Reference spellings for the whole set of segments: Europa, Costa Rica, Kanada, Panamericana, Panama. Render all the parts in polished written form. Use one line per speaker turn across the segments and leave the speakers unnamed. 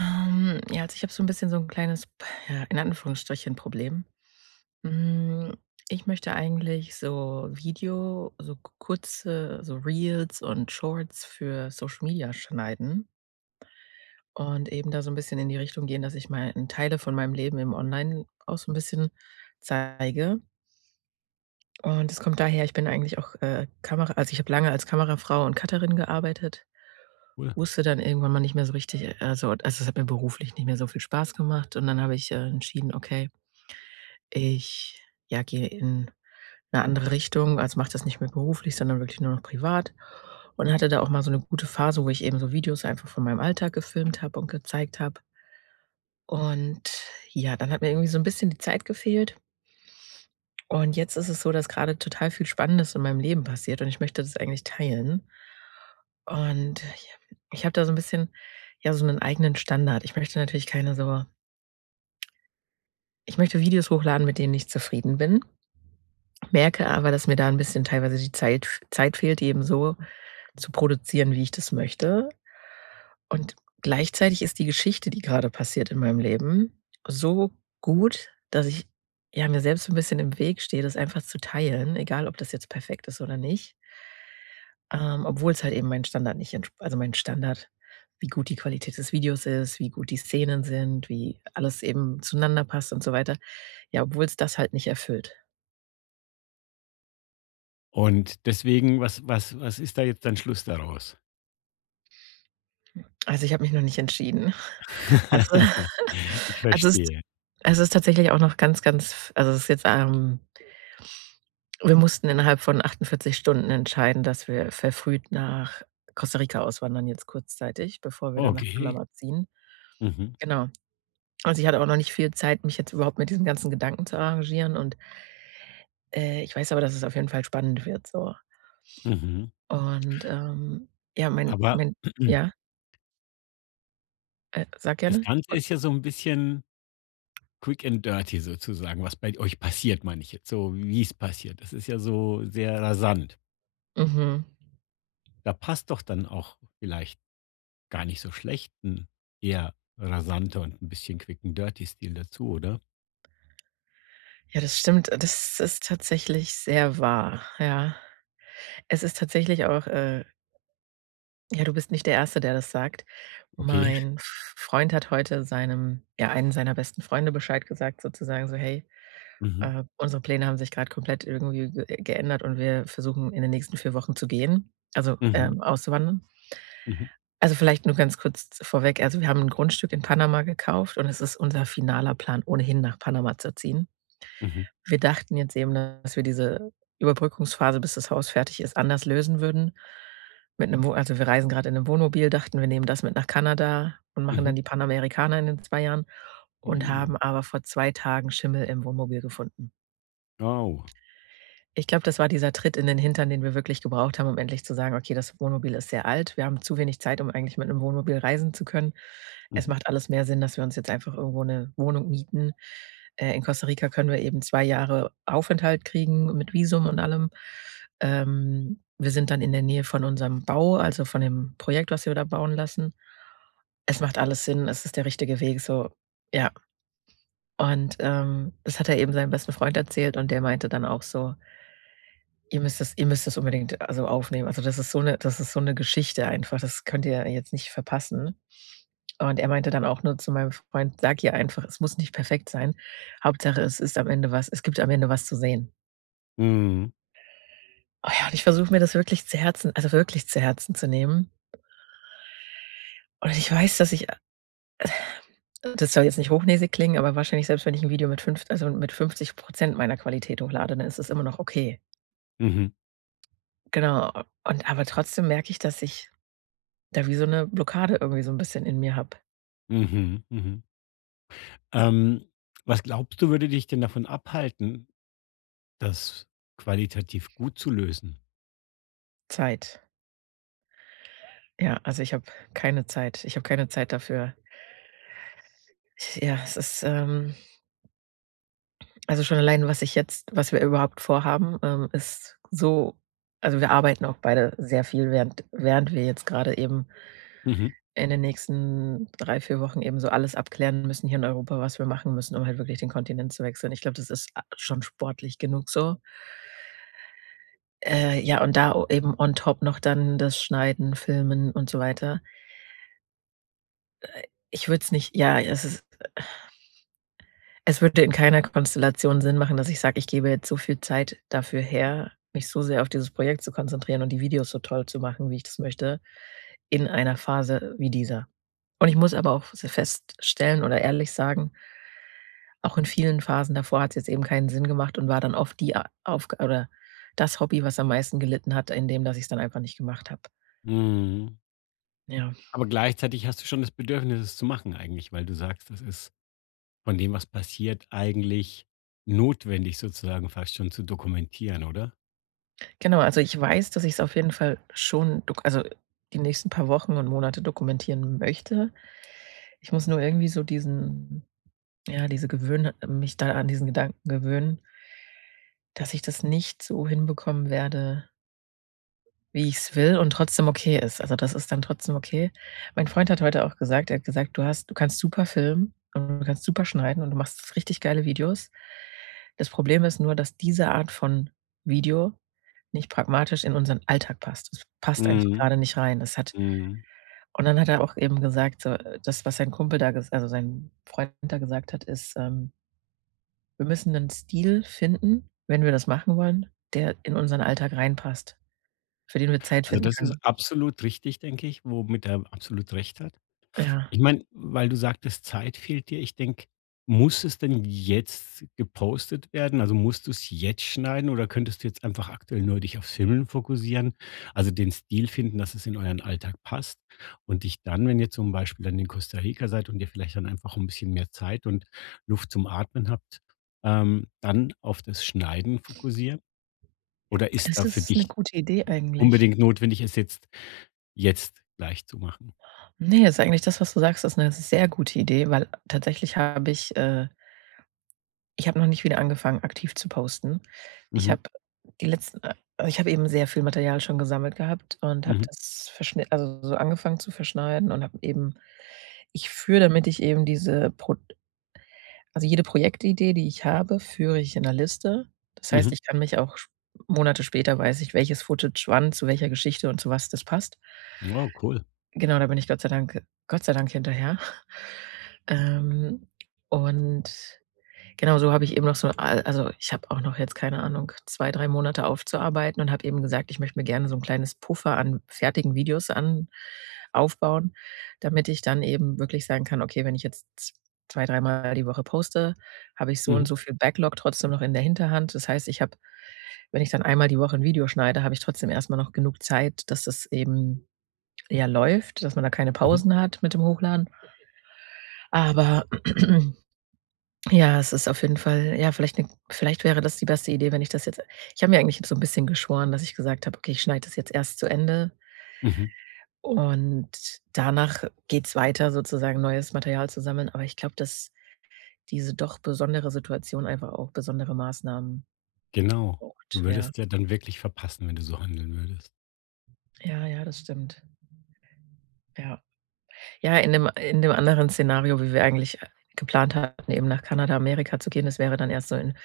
Ja, also ich habe so ein bisschen so ein kleines, ja, in Anführungsstrichen Problem. Hm, Ich möchte eigentlich so Video so kurze so Reels und Shorts für Social Media schneiden und eben da so ein bisschen in die Richtung gehen, dass ich mein Teile von meinem Leben im Online auch so ein bisschen zeige. Und es kommt daher, ich bin eigentlich auch, Kamera, also ich habe lange als Kamerafrau und Cutterin gearbeitet.
Cool.
Wusste dann irgendwann mal nicht mehr so richtig, also es hat mir beruflich nicht mehr so viel Spaß gemacht und dann habe ich, entschieden: „Okay, ich, ja, gehe in eine andere Richtung, also, mache das nicht mehr beruflich, sondern wirklich nur noch privat.“ Und hatte da auch mal so eine gute Phase, wo ich eben so Videos einfach von meinem Alltag gefilmt habe und gezeigt habe. Und ja, dann hat mir irgendwie so ein bisschen die Zeit gefehlt. Und jetzt ist es so, dass gerade total viel Spannendes in meinem Leben passiert und ich möchte das eigentlich teilen. Und ich habe da so ein bisschen, ja, so einen eigenen Standard. Ich möchte natürlich keine so ich möchte Videos hochladen, mit denen ich zufrieden bin, merke aber, dass mir da ein bisschen teilweise die Zeit fehlt, die eben so zu produzieren, wie ich das möchte. Und gleichzeitig ist die Geschichte, die gerade passiert in meinem Leben, so gut, dass ich, ja, mir selbst so 'n bisschen im Weg stehe, das einfach zu teilen, egal ob das jetzt perfekt ist oder nicht. Obwohl es halt eben mein Standard nicht entspricht, also mein Standard, wie gut die Qualität des Videos ist, wie gut die Szenen sind, wie alles eben zueinander passt und so weiter. Ja, obwohl es das halt nicht erfüllt.
Und deswegen, was ist da jetzt dann Schluss daraus?
Also, ich habe mich noch nicht entschieden. Also
Ich
also es,
verstehe.
also es ist tatsächlich auch noch ganz, ganz, also es ist jetzt, wir mussten innerhalb von 48 Stunden entscheiden, dass wir verfrüht nach Costa Rica auswandern jetzt kurzzeitig, bevor wir dann nach
Okay.
Panama ziehen.
Mhm,
Genau. Also, ich hatte auch noch nicht viel Zeit, mich jetzt überhaupt mit diesen ganzen Gedanken zu arrangieren und ich weiß aber, dass es auf jeden Fall spannend wird so.
mhm.
Und, ja, mein
Aber
mein ja, sag
das
gerne.
Ganze
Und
ist ja so ein bisschen quick and dirty sozusagen, was bei euch passiert, meine ich jetzt, so wie es passiert. Das ist ja so sehr rasant.
mhm.
Da passt doch dann auch vielleicht gar nicht so schlecht ein eher rasanter und ein bisschen quick and dirty Stil dazu, oder?
Ja, das stimmt. Das ist tatsächlich sehr wahr, ja. Es ist tatsächlich auch, ja, du bist nicht der Erste, der das sagt.
Okay.
Mein F Freund hat heute seinem ja, einen seiner besten Freunde Bescheid gesagt sozusagen so: „Hey,
Mhm,
unsere Pläne haben sich grad komplett irgendwie ge geändert und wir versuchen in den nächsten 4 Wochen zu gehen, also,
mhm,
auszuwandern.“
mhm,
Also, vielleicht nur ganz kurz vorweg. Also, wir haben ein Grundstück in Panama gekauft und es ist unser finaler Plan, ohnehin nach Panama zu ziehen.
mhm,
Wir dachten jetzt eben, dass wir diese Überbrückungsphase, bis das Haus fertig ist, anders lösen würden. Mit einem Wo, also, wir reisen gerade in einem Wohnmobil, dachten, wir nehmen das mit nach Kanada und machen
mhm,
dann die Panamericana in den 2 Jahren und
mhm.
haben aber vor 2 Tagen Schimmel im Wohnmobil gefunden.
Oh.
Ich glaube, das war dieser Tritt in den Hintern, den wir wirklich gebraucht haben, um endlich zu sagen: „Okay, das Wohnmobil ist sehr alt. Wir haben zu wenig Zeit, um eigentlich mit einem Wohnmobil reisen zu können. Es
Mhm.
macht alles mehr Sinn, dass wir uns jetzt einfach irgendwo eine Wohnung mieten.“ In Costa Rica können wir eben 2 Jahre Aufenthalt kriegen mit Visum und allem. Wir sind dann in der Nähe von unserem Bau, also von dem Projekt, was wir da bauen lassen. Es macht alles Sinn. Es ist der richtige Weg so, ja. Und, das hat er eben seinem besten Freund erzählt und der meinte dann auch so: ihr müsst das unbedingt, also, aufnehmen. Also, das ist so eine das ist so eine Geschichte einfach, das könnt ihr jetzt nicht verpassen. Und er meinte dann auch nur zu meinem Freund: „Sag ihr einfach, es muss nicht perfekt sein. Hauptsache, es ist am Ende was es gibt am Ende was zu sehen.“
Mhm.
Oh ja, und ich versuche mir das wirklich zu Herzen, also, wirklich zu Herzen zu nehmen. Und ich weiß, dass ich, das soll jetzt nicht hochnäsig klingen, aber wahrscheinlich selbst wenn ich ein Video mit fünf, also, mit 50% meiner Qualität hochlade, dann ist es immer noch okay.
Mhm.
Genau. Und aber trotzdem merke ich, dass ich da wie so 'ne Blockade irgendwie so 'n bisschen in mir habe.
Mhm. Mhm. Ähm, Was glaubst du, würde dich denn davon abhalten, das qualitativ gut zu lösen?
Zeit. Ja, also, ich habe keine Zeit. Ich habe keine Zeit dafür. Ja, es ist, also, schon allein, was ich jetzt was wir überhaupt vorhaben, ist so, also, wir arbeiten auch beide sehr viel, während wir jetzt gerade eben
Mhm.
in den nächsten 3 bis 4 Wochen eben so alles abklären müssen hier in Europa, was wir machen müssen, um halt wirklich den Kontinent zu wechseln. Ich glaube, das ist a schon sportlich genug so. Ja, und da o eben on top noch dann das Schneiden, Filmen und so weiter. Ich würde es nicht ja, es ist es würde in keiner Konstellation Sinn machen, dass ich sage, ich gebe jetzt so viel Zeit dafür her, mich so sehr auf dieses Projekt zu konzentrieren und die Videos so toll zu machen, wie ich das möchte, in einer Phase wie dieser. Und ich muss aber auch s feststellen oder ehrlich sagen, auch in vielen Phasen davor hat es jetzt eben keinen Sinn gemacht und war dann oft die Aufgabe oder das Hobby, was am meisten gelitten hat, in dem, dass ich es dann einfach nicht gemacht habe.
Mhm.
Ja.
Aber gleichzeitig hast du schon das Bedürfnis, es zu machen eigentlich, weil du sagst, das ist von dem, was passiert, eigentlich notwendig sozusagen fast schon zu dokumentieren, oder?
Genau, also ich weiß, dass ich es auf jeden Fall schon dok, also die nächsten paar Wochen und Monate dokumentieren möchte. Ich muss nur irgendwie so diesen ja, diese gewöhn mich da an diesen Gedanken gewöhnen, dass ich das nicht so hinbekommen werde wie ich's will und trotzdem okay ist. Also, das ist dann trotzdem okay. Mein Freund hat heute auch gesagt er hat gesagt: „Du hast du kannst super filmen und du kannst super schneiden und du machst richtig geile Videos.“ Das Problem ist nur, dass diese Art von Video nicht pragmatisch in unseren Alltag passt. Es passt einfach
Mhm.
gerade nicht rein. Es hat
Mhm.
und dann hat er auch eben gesagt, so, das, was sein Kumpel da ges, also, sein Freund da gesagt hat, ist, „Wir müssen einen Stil finden, wenn wir das machen wollen, der in unseren Alltag reinpasst, für den wir Zeit
Also
finden
das ist
können.“
absolut richtig, denke ich, womit er absolut recht hat.
Ja.
Ich meine, weil du sagtest, Zeit fehlt dir. Ich denke, muss es denn jetzt gepostet werden? Also musst du es jetzt schneiden oder könntest du jetzt einfach aktuell nur dich aufs Filmen fokussieren? Also den Stil finden, dass es in euren Alltag passt und dich dann, wenn ihr zum Beispiel dann in Costa Rica seid und ihr vielleicht dann einfach ein bisschen mehr Zeit und Luft zum Atmen habt, dann auf das Schneiden fokussieren? Oder ist
Das
da für
ist 'ne
dich
gute Idee eigentlich.
unbedingt notwendig, es jetzt gleich zu machen?
Ne, ist eigentlich das, was du sagst, ist 'ne sehr gute Idee, weil tatsächlich habe ich ich habe noch nicht wieder angefangen, aktiv zu posten. Ich
Mhm,
habe die letzten also, ich habe eben sehr viel Material schon gesammelt gehabt und habe
mhm,
das verschni, also, so angefangen zu verschneiden und habe eben ich führe, damit ich eben diese Pro, also, jede Projektidee, die ich habe, führe ich in 'ner Liste. Das heißt,
mhm.
ich kann mich auch sch Monate später weiß ich, welches Footage wann zu welcher Geschichte und zu was das passt.
Oh, cool.
Genau, da bin ich Gott sei Dank hinterher. Ähm, und genau so habe ich eben noch so al, also, ich habe auch noch jetzt, keine Ahnung, 2, 3 Monate aufzuarbeiten und habe eben gesagt, ich möchte mir gerne so ein kleines Puffer an fertigen Videos an aufbauen, damit ich dann eben wirklich sagen kann: „Okay, wenn ich jetzt z zwei, dreimal die Woche poste, habe ich so
Mhm,
und so viel Backlog trotzdem noch in der Hinterhand.“ Das heißt, ich habe wenn ich dann einmal die Woche ein Video schneide, habe ich trotzdem erst mal noch genug Zeit, dass das eben ja läuft, dass man da keine
mhm,
Pausen hat mit dem Hochladen. Aber ja, es ist auf jeden Fall ja, vielleicht 'ne vielleicht wäre das die beste Idee, wenn ich das jetzt ich habe mir eigentlich so ein bisschen geschworen, dass ich gesagt habe: „Okay, ich schneide das jetzt erst zu Ende
mhm.
und danach geht's weiter, sozusagen neues Material zu sammeln.“ Aber ich glaube, dass diese doch besondere Situation einfach auch besondere Maßnahmen
Genau.
braucht.
Du
Ja.
würdest ja dann wirklich verpassen, wenn du so handeln würdest.
Ja, das stimmt. Ja. Ja, in dem anderen Szenario, wie wir eigentlich, geplant hatten, eben nach Kanada, Amerika zu gehen, das wäre dann erst so in,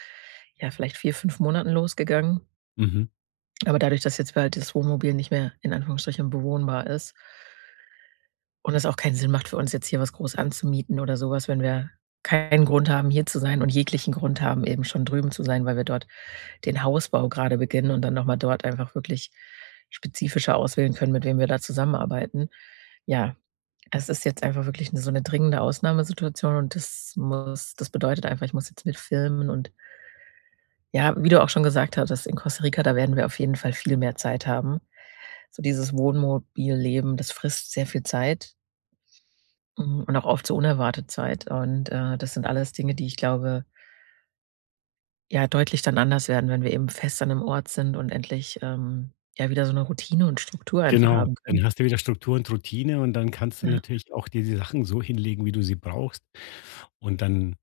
ja, vielleicht 4, 5 Monaten losgegangen.
Mhm.
Aber dadurch, dass jetzt halt das Wohnmobil nicht mehr in Anführungsstrichen bewohnbar ist und es auch keinen Sinn macht für uns, jetzt hier was groß anzumieten oder sowas, wenn wir keinen Grund haben, hier zu sein und jeglichen Grund haben, eben schon drüben zu sein, weil wir dort den Hausbau gerade beginnen und dann noch mal dort einfach wirklich spezifischer auswählen können, mit wem wir da zusammenarbeiten. Ja, es ist jetzt einfach wirklich 'ne so 'ne dringende Ausnahmesituation und das muss das bedeutet einfach, ich muss jetzt mitfilmen und ja, wie du auch schon gesagt hattest, in Costa Rica, da werden wir auf jeden Fall viel mehr Zeit haben. So dieses Wohnmobilleben, das frisst sehr viel Zeit, mhm, und auch oft so unerwartet Zeit und, das sind alles Dinge, die ich glaube, ja, deutlich dann anders werden, wenn wir eben fest an 'nem Ort sind und endlich, ja, wieder so 'ne Routine und Struktur einfach
Genau.
haben
Dann
können.
hast du wieder Struktur und Routine und dann kannst du
Ja.
natürlich auch dir die Sachen so hinlegen, wie du sie brauchst. Und dann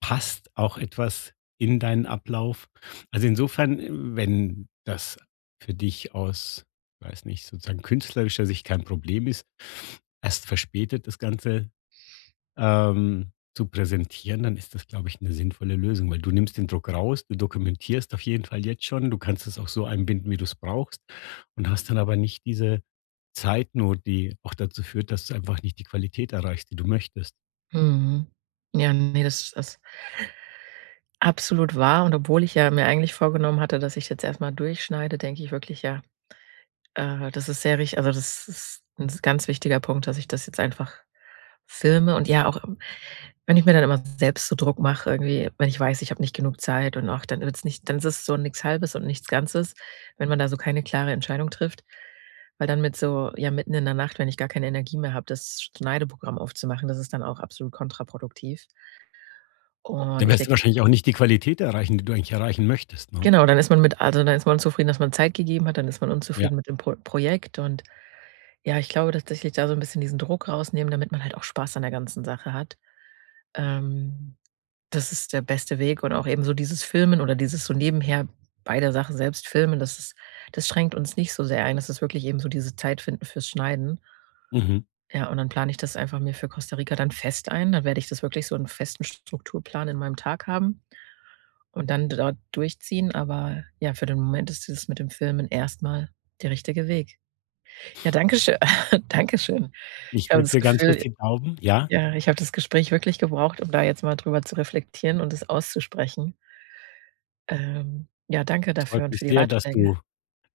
passt auch etwas in deinen Ablauf. Also insofern, wenn das für dich aus, weiß nicht, sozusagen künstlerischer Sicht kein Problem ist, erst verspätet das Ganze zu präsentieren, dann ist das, glaube ich, eine sinnvolle Lösung, weil du nimmst den Druck raus, du dokumentierst auf jeden Fall jetzt schon, du kannst es auch so einbinden, wie du es brauchst und hast dann aber nicht diese Zeitnot, die auch dazu führt, dass du einfach nicht die Qualität erreichst, die du möchtest.
Mhm. Ja, ne, das das absolut wahr und obwohl ich ja mir eigentlich vorgenommen hatte, dass ich jetzt erst mal durchschneide, denke ich wirklich, ja, das ist sehr rich, also, das ist 'n ganz wichtiger Punkt, dass ich das jetzt einfach filme und ja auch, wenn ich mir dann immer selbst so Druck mache irgendwie, wenn ich weiß, ich habe nicht genug Zeit und auch dann wird's nicht dann ist es so nichts Halbes und nichts Ganzes, wenn man da so keine klare Entscheidung trifft. Weil dann mit so ja, mitten in der Nacht, wenn ich gar keine Energie mehr habe, das Schneideprogramm aufzumachen, das ist dann auch absolut kontraproduktiv und
Dann
ich
wirst du
denke
wahrscheinlich auch nicht die Qualität erreichen, die du eigentlich erreichen möchtest, ne?
Genau, dann ist man mit, also, dann ist man unzufrieden, dass man Zeit gegeben hat, dann ist man
Ja.
unzufrieden mit dem Pro Projekt und ja, ich glaube tatsächlich da so 'n bisschen diesen Druck rausnehmen, damit man halt auch Spaß an der ganzen Sache hat. Ähm, das ist der beste Weg und auch eben so dieses Filmen oder dieses so nebenher bei der Sache selbst filmen, das ist das schränkt uns nicht so sehr ein. Das ist wirklich eben so diese Zeit finden fürs Schneiden.
Mhm.
Ja, und dann plane ich das einfach mir für Costa Rica dann fest ein. Dann werde ich das wirklich so 'n festen Strukturplan in meinem Tag haben und dann dort durchziehen. Aber ja, für den Moment ist dieses mit dem Filmen erst mal der richtige Weg. Ja, danke schö danke schön. Ich
Ich
habe
drücke
das
dir ganz fest
Gefühl
die Daumen. Ja,
ja, ich habe das Gespräch wirklich gebraucht, um da jetzt mal drüber zu reflektieren und es auszusprechen. Ja, danke
es
dafür
freut
und
mich
für die
sehr, dass
Ratschläge.
du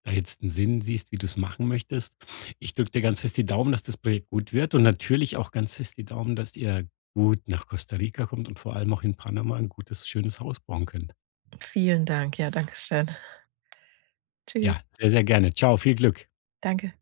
da jetzt einen Sinn siehst, wie du es machen möchtest. Ich drücke dir ganz fest die Daumen, dass das Projekt gut wird und natürlich auch ganz fest die Daumen, dass ihr gut nach Costa Rica kommt und vor allem auch in Panama ein gutes, schönes Haus bauen könnt.
Vielen Dank. Ja, danke schön. Tschüss.
Ja, sehr, sehr gerne. Ciao, viel Glück.
Danke.